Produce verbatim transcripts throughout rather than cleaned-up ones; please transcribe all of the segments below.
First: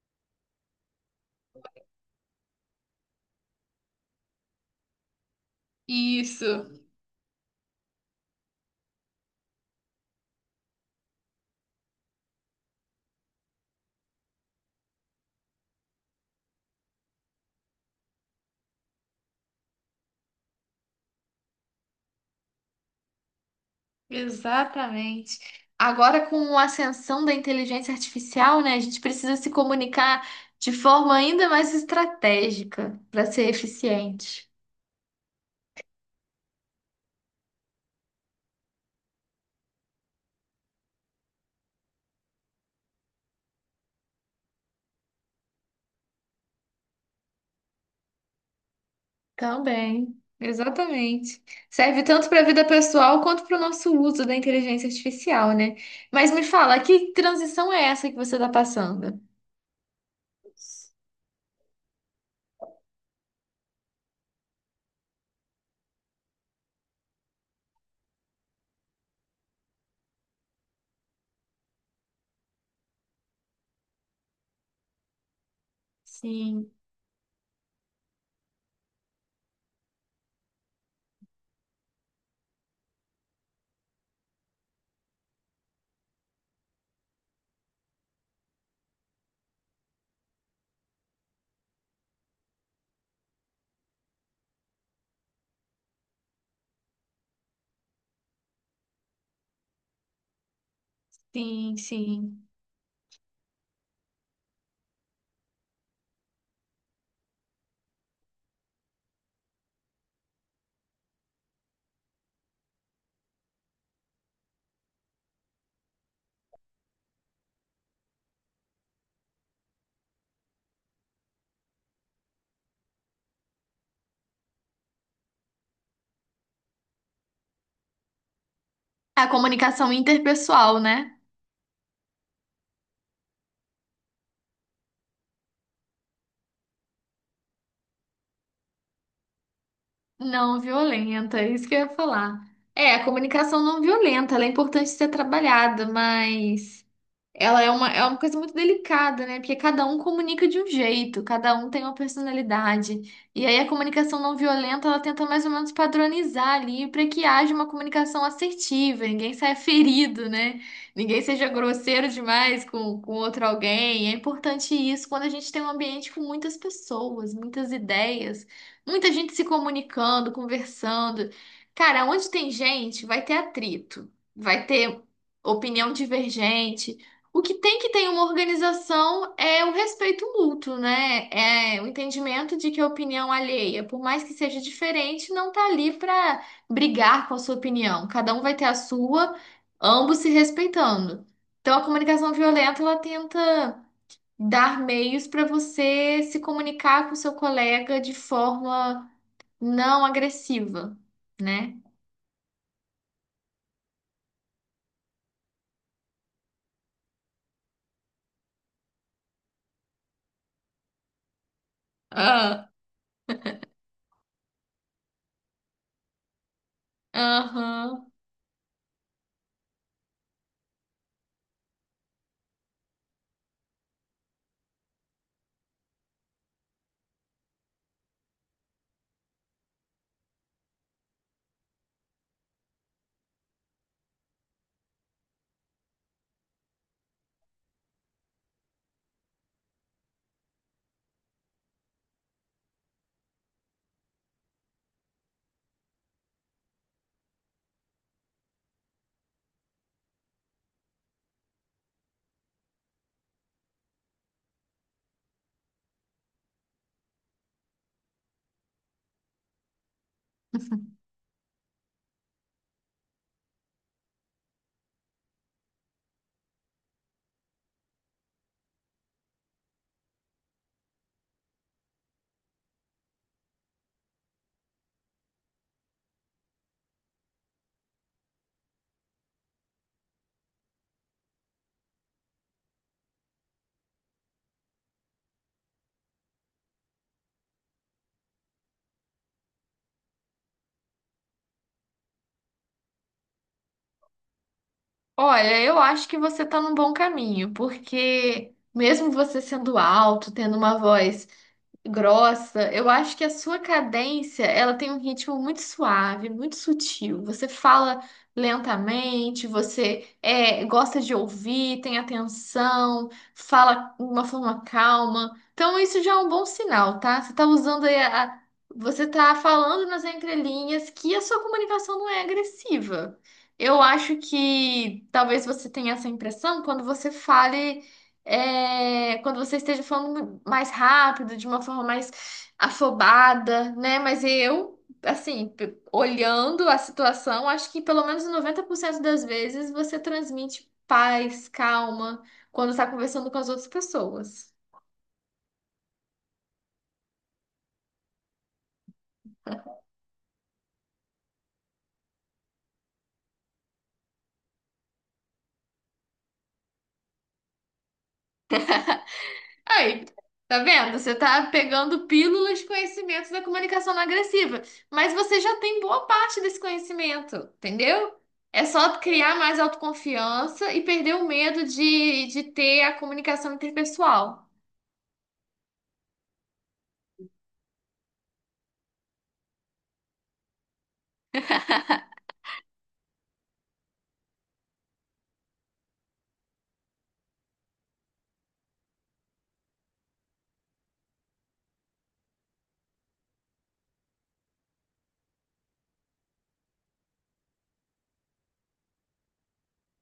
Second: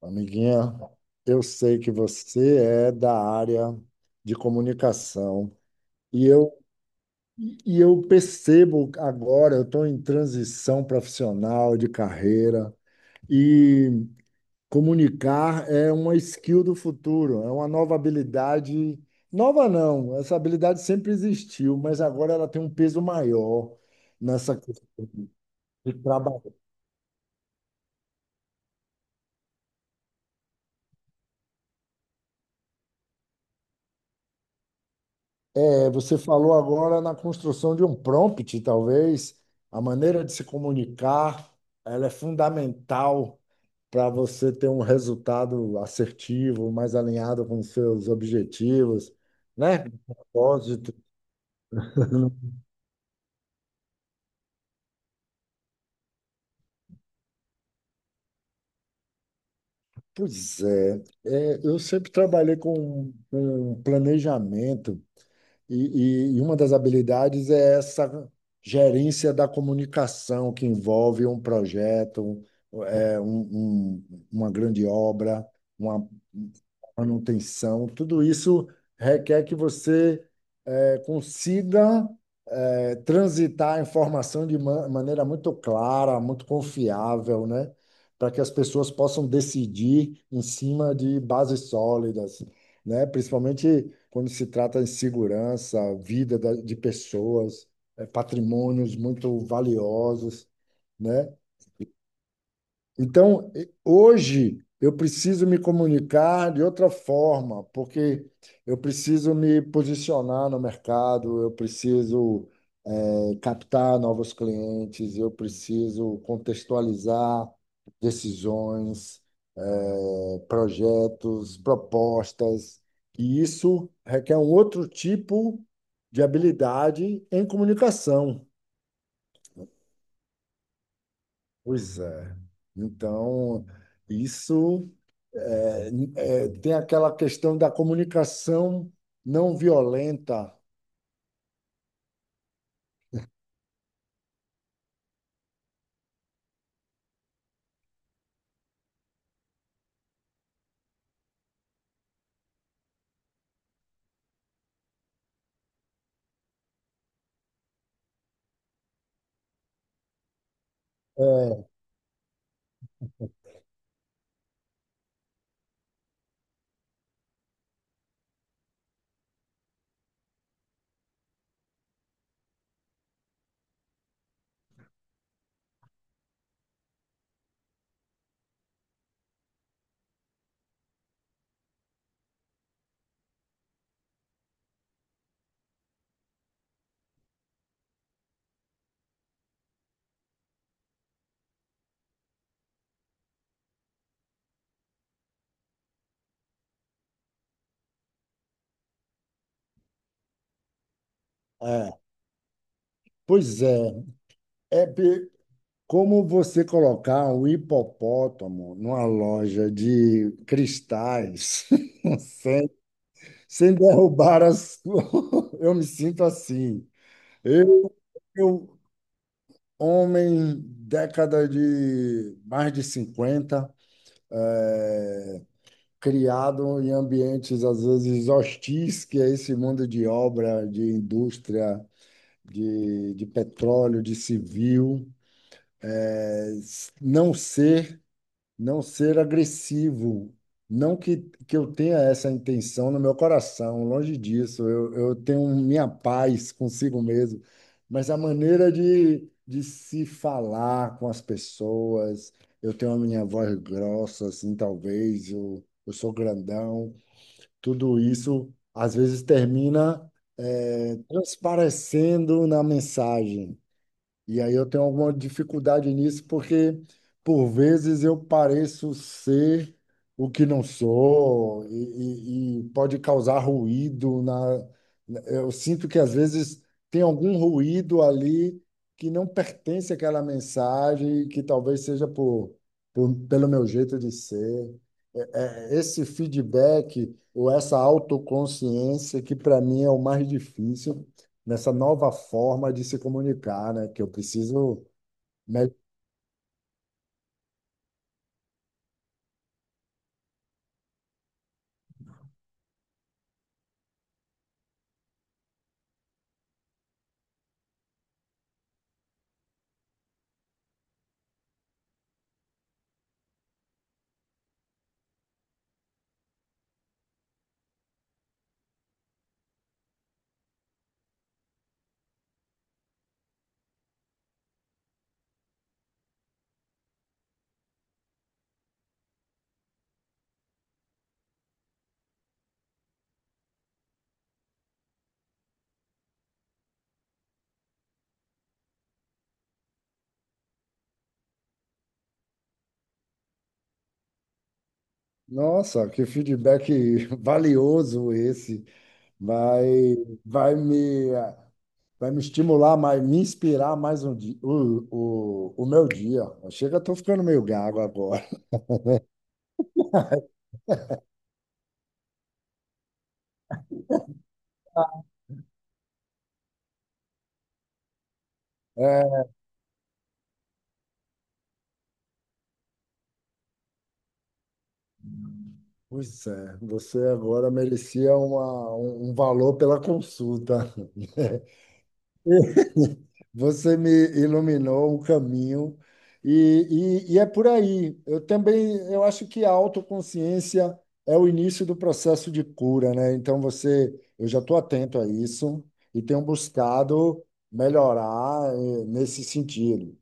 Amiguinha, eu sei que você é da área de comunicação e eu, Isso, e eu percebo agora, eu estou em transição profissional de carreira e comunicar é uma skill do futuro, é uma nova habilidade. Nova não, essa habilidade sempre existiu, mas agora ela tem um peso maior nessa questão exatamente. de Agora, trabalhar. com a ascensão da inteligência artificial, né, a gente precisa se comunicar de forma ainda mais estratégica para ser eficiente. É, você falou agora na construção de um prompt, talvez. A maneira de se comunicar, ela é fundamental para você ter um resultado assertivo, mais alinhado com os seus objetivos, né? Também, Propósito. exatamente. Serve tanto para a vida pessoal quanto para o nosso uso da inteligência artificial, né? Mas me fala, que transição é essa que você está passando? Pois é, É, eu sempre trabalhei com, com planejamento. E, e- e uma das habilidades é essa gerência da comunicação que envolve um projeto, é, um- um- uma grande obra, uma Sim, manutenção. Tudo isso requer que você eh, consiga é, transitar a informação de ma- maneira muito clara, muito confiável, né? Para que as pessoas possam decidir em cima de bases sólidas, né? Principalmente quando se trata de segurança, vida da- de pessoas, é, patrimônios muito valiosos, né? sim, sim. Então, hoje eu preciso me comunicar de outra forma, porque eu preciso me posicionar no mercado, eu preciso eh, captar novos clientes, eu preciso contextualizar decisões, eh, projetos, propostas, e isso requer um outro tipo de habilidade em comunicação. A comunicação interpessoal, né? Pois é. Então, isso é, é, tem aquela questão da comunicação não violenta. Não violenta, é isso que eu ia falar. É, a comunicação não violenta, ela é importante ser trabalhada, mas ela é uma, é uma coisa muito delicada, né? Porque cada um comunica de um jeito, cada um tem uma personalidade. E aí a comunicação não violenta, ela tenta mais ou menos padronizar ali para que haja uma comunicação assertiva, ninguém saia ferido, né? Ninguém seja É, grosseiro demais com, com outro alguém. É importante isso quando a gente tem um ambiente com muitas pessoas, muitas ideias, muita gente se comunicando, conversando. Cara, onde tem gente, vai ter atrito, vai ter opinião divergente. O que tem que ter em uma organização é o respeito mútuo, né? É o entendimento de que a opinião alheia, por mais que seja diferente, não tá ali para brigar com a sua opinião. Cada um vai ter a sua, ambos se respeitando. Então a comunicação violenta, ela tenta dar meios para você se comunicar com seu colega de forma não agressiva, né? é. Pois é, é pe- como você colocar um hipopótamo numa loja de cristais Ah, sem, sem derrubar as. Eu me sinto assim. Eu, aham. eu, homem, década de mais de cinquenta é, criado em ambientes às vezes hostis, que é esse mundo de obra, de indústria, de, de petróleo, de civil, é, s- não ser, não ser agressivo. Não que, que eu tenha essa intenção no meu coração, longe disso. Eu, eu tenho minha paz consigo mesmo, mas a maneira de, de se falar com as pessoas, eu tenho a minha voz grossa, assim, talvez, eu, eu sou grandão, tudo isso às vezes termina é, transparecendo na mensagem. E aí eu tenho alguma dificuldade nisso, porque por vezes eu pareço ser o que não sou, e, e- e pode causar ruído na. Eu sinto que às vezes tem algum ruído ali que não pertence àquela mensagem, que talvez seja por, por- pelo meu jeito de ser é, esse feedback ou essa autoconsciência que para mim é o mais difícil nessa nova forma de se comunicar, né? Que eu preciso. Olha, me- eu acho que você está num bom caminho, porque mesmo você sendo alto, tendo uma voz grossa, eu acho que a sua cadência, ela tem um ritmo muito suave, muito sutil. Você fala lentamente, você é, gosta de ouvir, tem atenção, fala de uma forma calma. Então isso já é um bom sinal, tá? Você tá usando aí a, a- você tá falando nas entrelinhas que a sua comunicação não é agressiva. Eu acho que talvez você tenha essa impressão quando você fale é, quando você esteja falando mais rápido, de uma forma mais afobada, né? Mas eu, assim, p- olhando a situação, acho que pelo menos noventa por cento das vezes você transmite paz, calma, quando está conversando com as outras pessoas. Nossa, que feedback valioso esse! Vai, vai me, vai me estimular mais, me inspirar mais um dia, o, o, o meu dia. Chega, estou ficando meio gago agora. Aí, tá vendo? Você tá pegando pílulas de conhecimentos da comunicação não agressiva, mas você já tem boa parte desse conhecimento, entendeu? É só É, criar mais autoconfiança e perder o medo de, de ter a comunicação interpessoal. pois é, você agora merecia uma, um um valor pela consulta. Você me iluminou o caminho e, e, e é por aí. Eu também, eu acho que a autoconsciência é o início do processo de cura, né? Então você, eu já estou atento a isso e tenho buscado melhorar eh, nesse sentido.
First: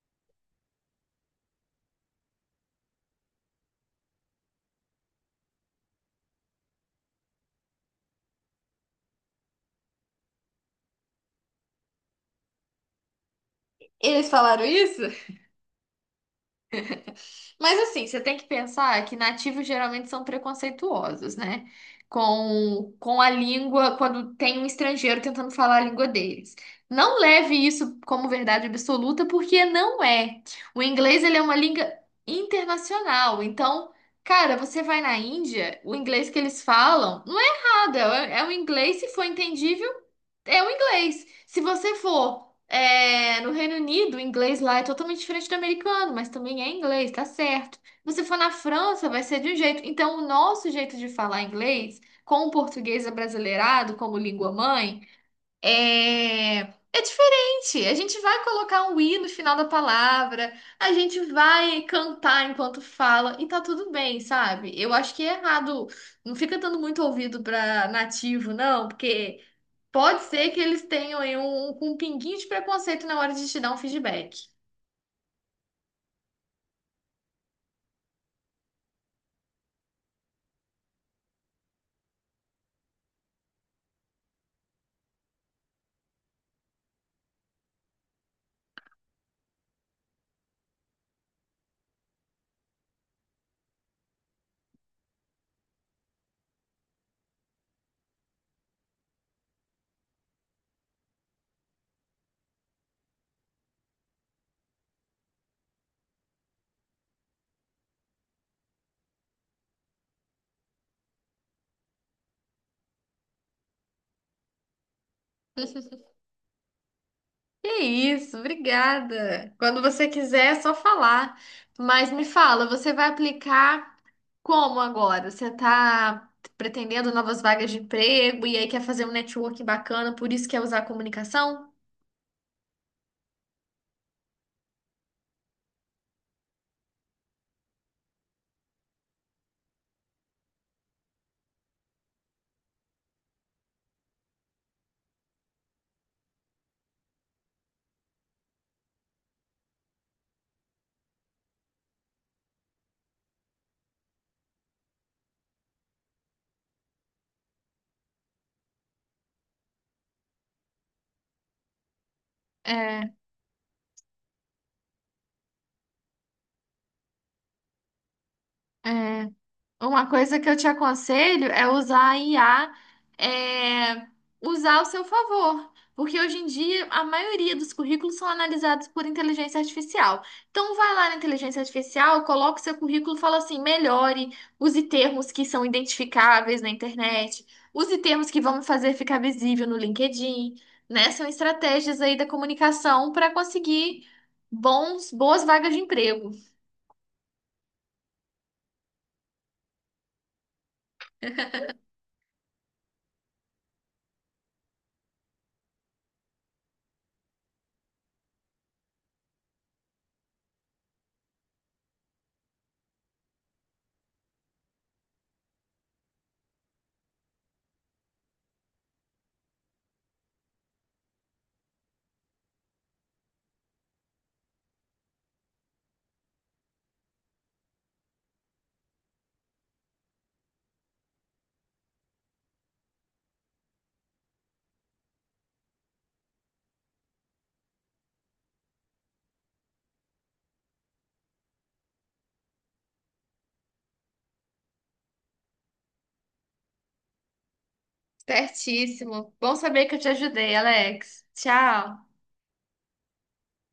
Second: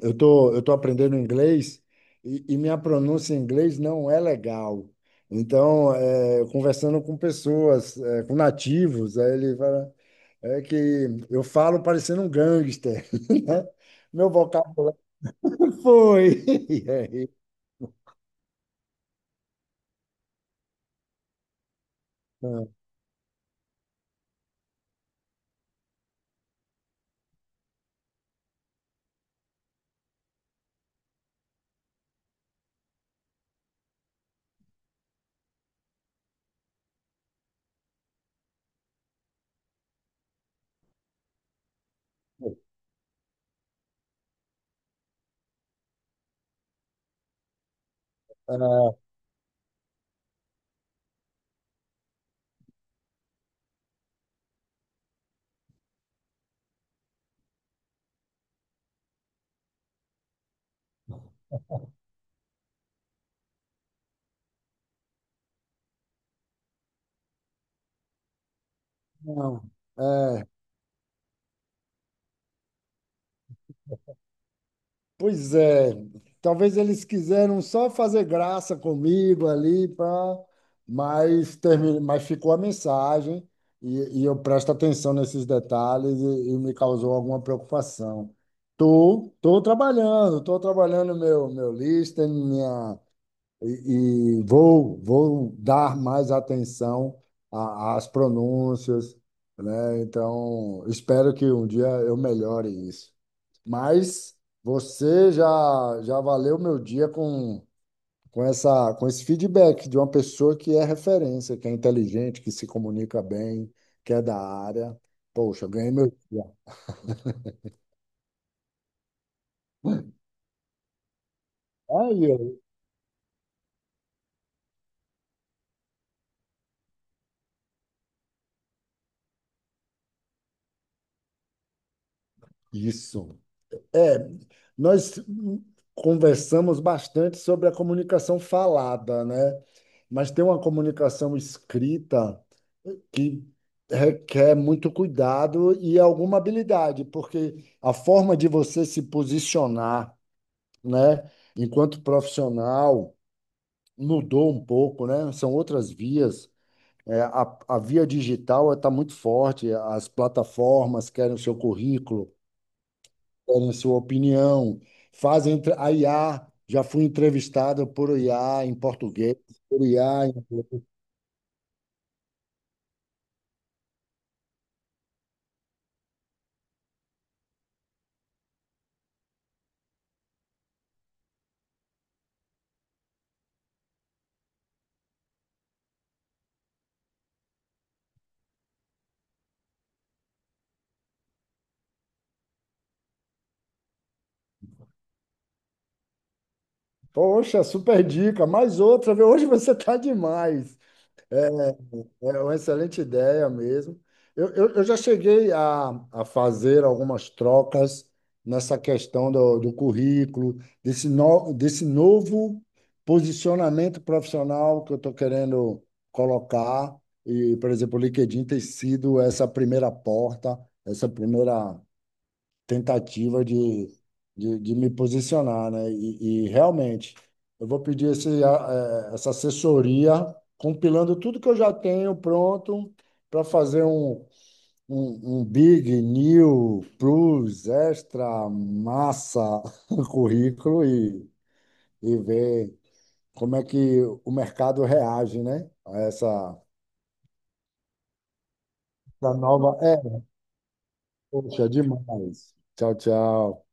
Eu tô, eu tô aprendendo inglês e, e minha pronúncia em inglês não é legal. Então, é, conversando com pessoas, é, com nativos, aí ele fala, é que eu falo parecendo um gangster, né? Eles Meu falaram vocabulário isso? foi. E aí, Mas assim, você tem que pensar que nativos geralmente são preconceituosos, né? Com, com a língua, quando tem um estrangeiro tentando falar a língua deles. Não leve isso como verdade absoluta, porque não é. O inglês, ele é uma língua internacional. Então, cara, você vai na Índia, o inglês que eles falam não é errado, é, é o inglês, se for entendível, é o inglês. Se você for é, no Reino Unido, o inglês lá é totalmente diferente do americano, mas também é inglês, tá certo. Se você for na ah, França, vai ser de um jeito. Então, o nosso jeito de falar inglês, com o português abrasileirado como língua mãe, é, é diferente. A gente vai colocar um i no final da palavra, a gente vai cantar enquanto fala, e tá tudo bem, sabe? Eu acho que é errado. Não fica dando muito ouvido pra nativo, não, porque. não, Pode ser que eles tenham aí um, um pinguinho de preconceito na hora de te dar um feedback. pois é, talvez eles quiseram só fazer graça comigo ali, pra... mas, termi... mas ficou a mensagem e, e eu presto atenção nesses detalhes e, e me causou alguma preocupação. Tô, tô trabalhando, tô trabalhando meu, meu listening, e, e vou, vou dar mais atenção a- às pronúncias, né? Então, espero que um dia eu melhore isso. Mas você já, já valeu meu dia com, com essa, com esse feedback de uma pessoa que é referência, que é inteligente, que se comunica bem, que é da área. Poxa, eu ganhei meu dia. Que isso, obrigada. Quando você quiser, é só falar. Mas me Aí, eu- fala, você vai aplicar como agora? Você está pretendendo novas vagas de emprego e aí quer fazer um networking bacana, por isso quer usar a comunicação? isso. É, nós conversamos bastante sobre a comunicação falada, né? Mas tem uma comunicação escrita que requer muito cuidado e alguma habilidade, porque a forma de você se posicionar, né, enquanto profissional mudou um pouco, né? São outras vias. É, a, a via digital está muito forte, as plataformas querem o seu currículo, É, querem sua opinião, fazem entre- a I A. Já fui entrevistado por I A em é. português, por Uma I A. em- coisa que eu te aconselho é usar a I A, é, usar ao seu favor. Porque hoje em dia a maioria dos currículos são analisados por inteligência artificial. Então vai lá na inteligência artificial, coloca o seu currículo e fala assim: melhore, use termos que são identificáveis na internet, use termos que vão me fazer ficar visível no LinkedIn, né? São estratégias aí da comunicação para conseguir bons, boas vagas de emprego. Poxa, super dica. Mais outra, viu? Hoje você tá demais. É uma excelente ideia mesmo. Eu, eu, eu já cheguei a, a fazer algumas trocas nessa questão do, do currículo, desse, no, desse novo posicionamento profissional que eu estou querendo colocar. E, por exemplo, o linked in tem sido essa primeira porta, essa primeira tentativa de, de, de me posicionar, né? E, e realmente, eu vou pedir esse, a- eh, essa assessoria, compilando tudo que eu já tenho pronto para fazer um, um, um Big, New, Plus, Extra, Massa currículo e, e ver como é que o mercado reage, né? A essa, essa Certíssimo. Bom nova. saber que É, eu te ajudei, Alex. poxa, Tchau. demais. Tchau, tchau.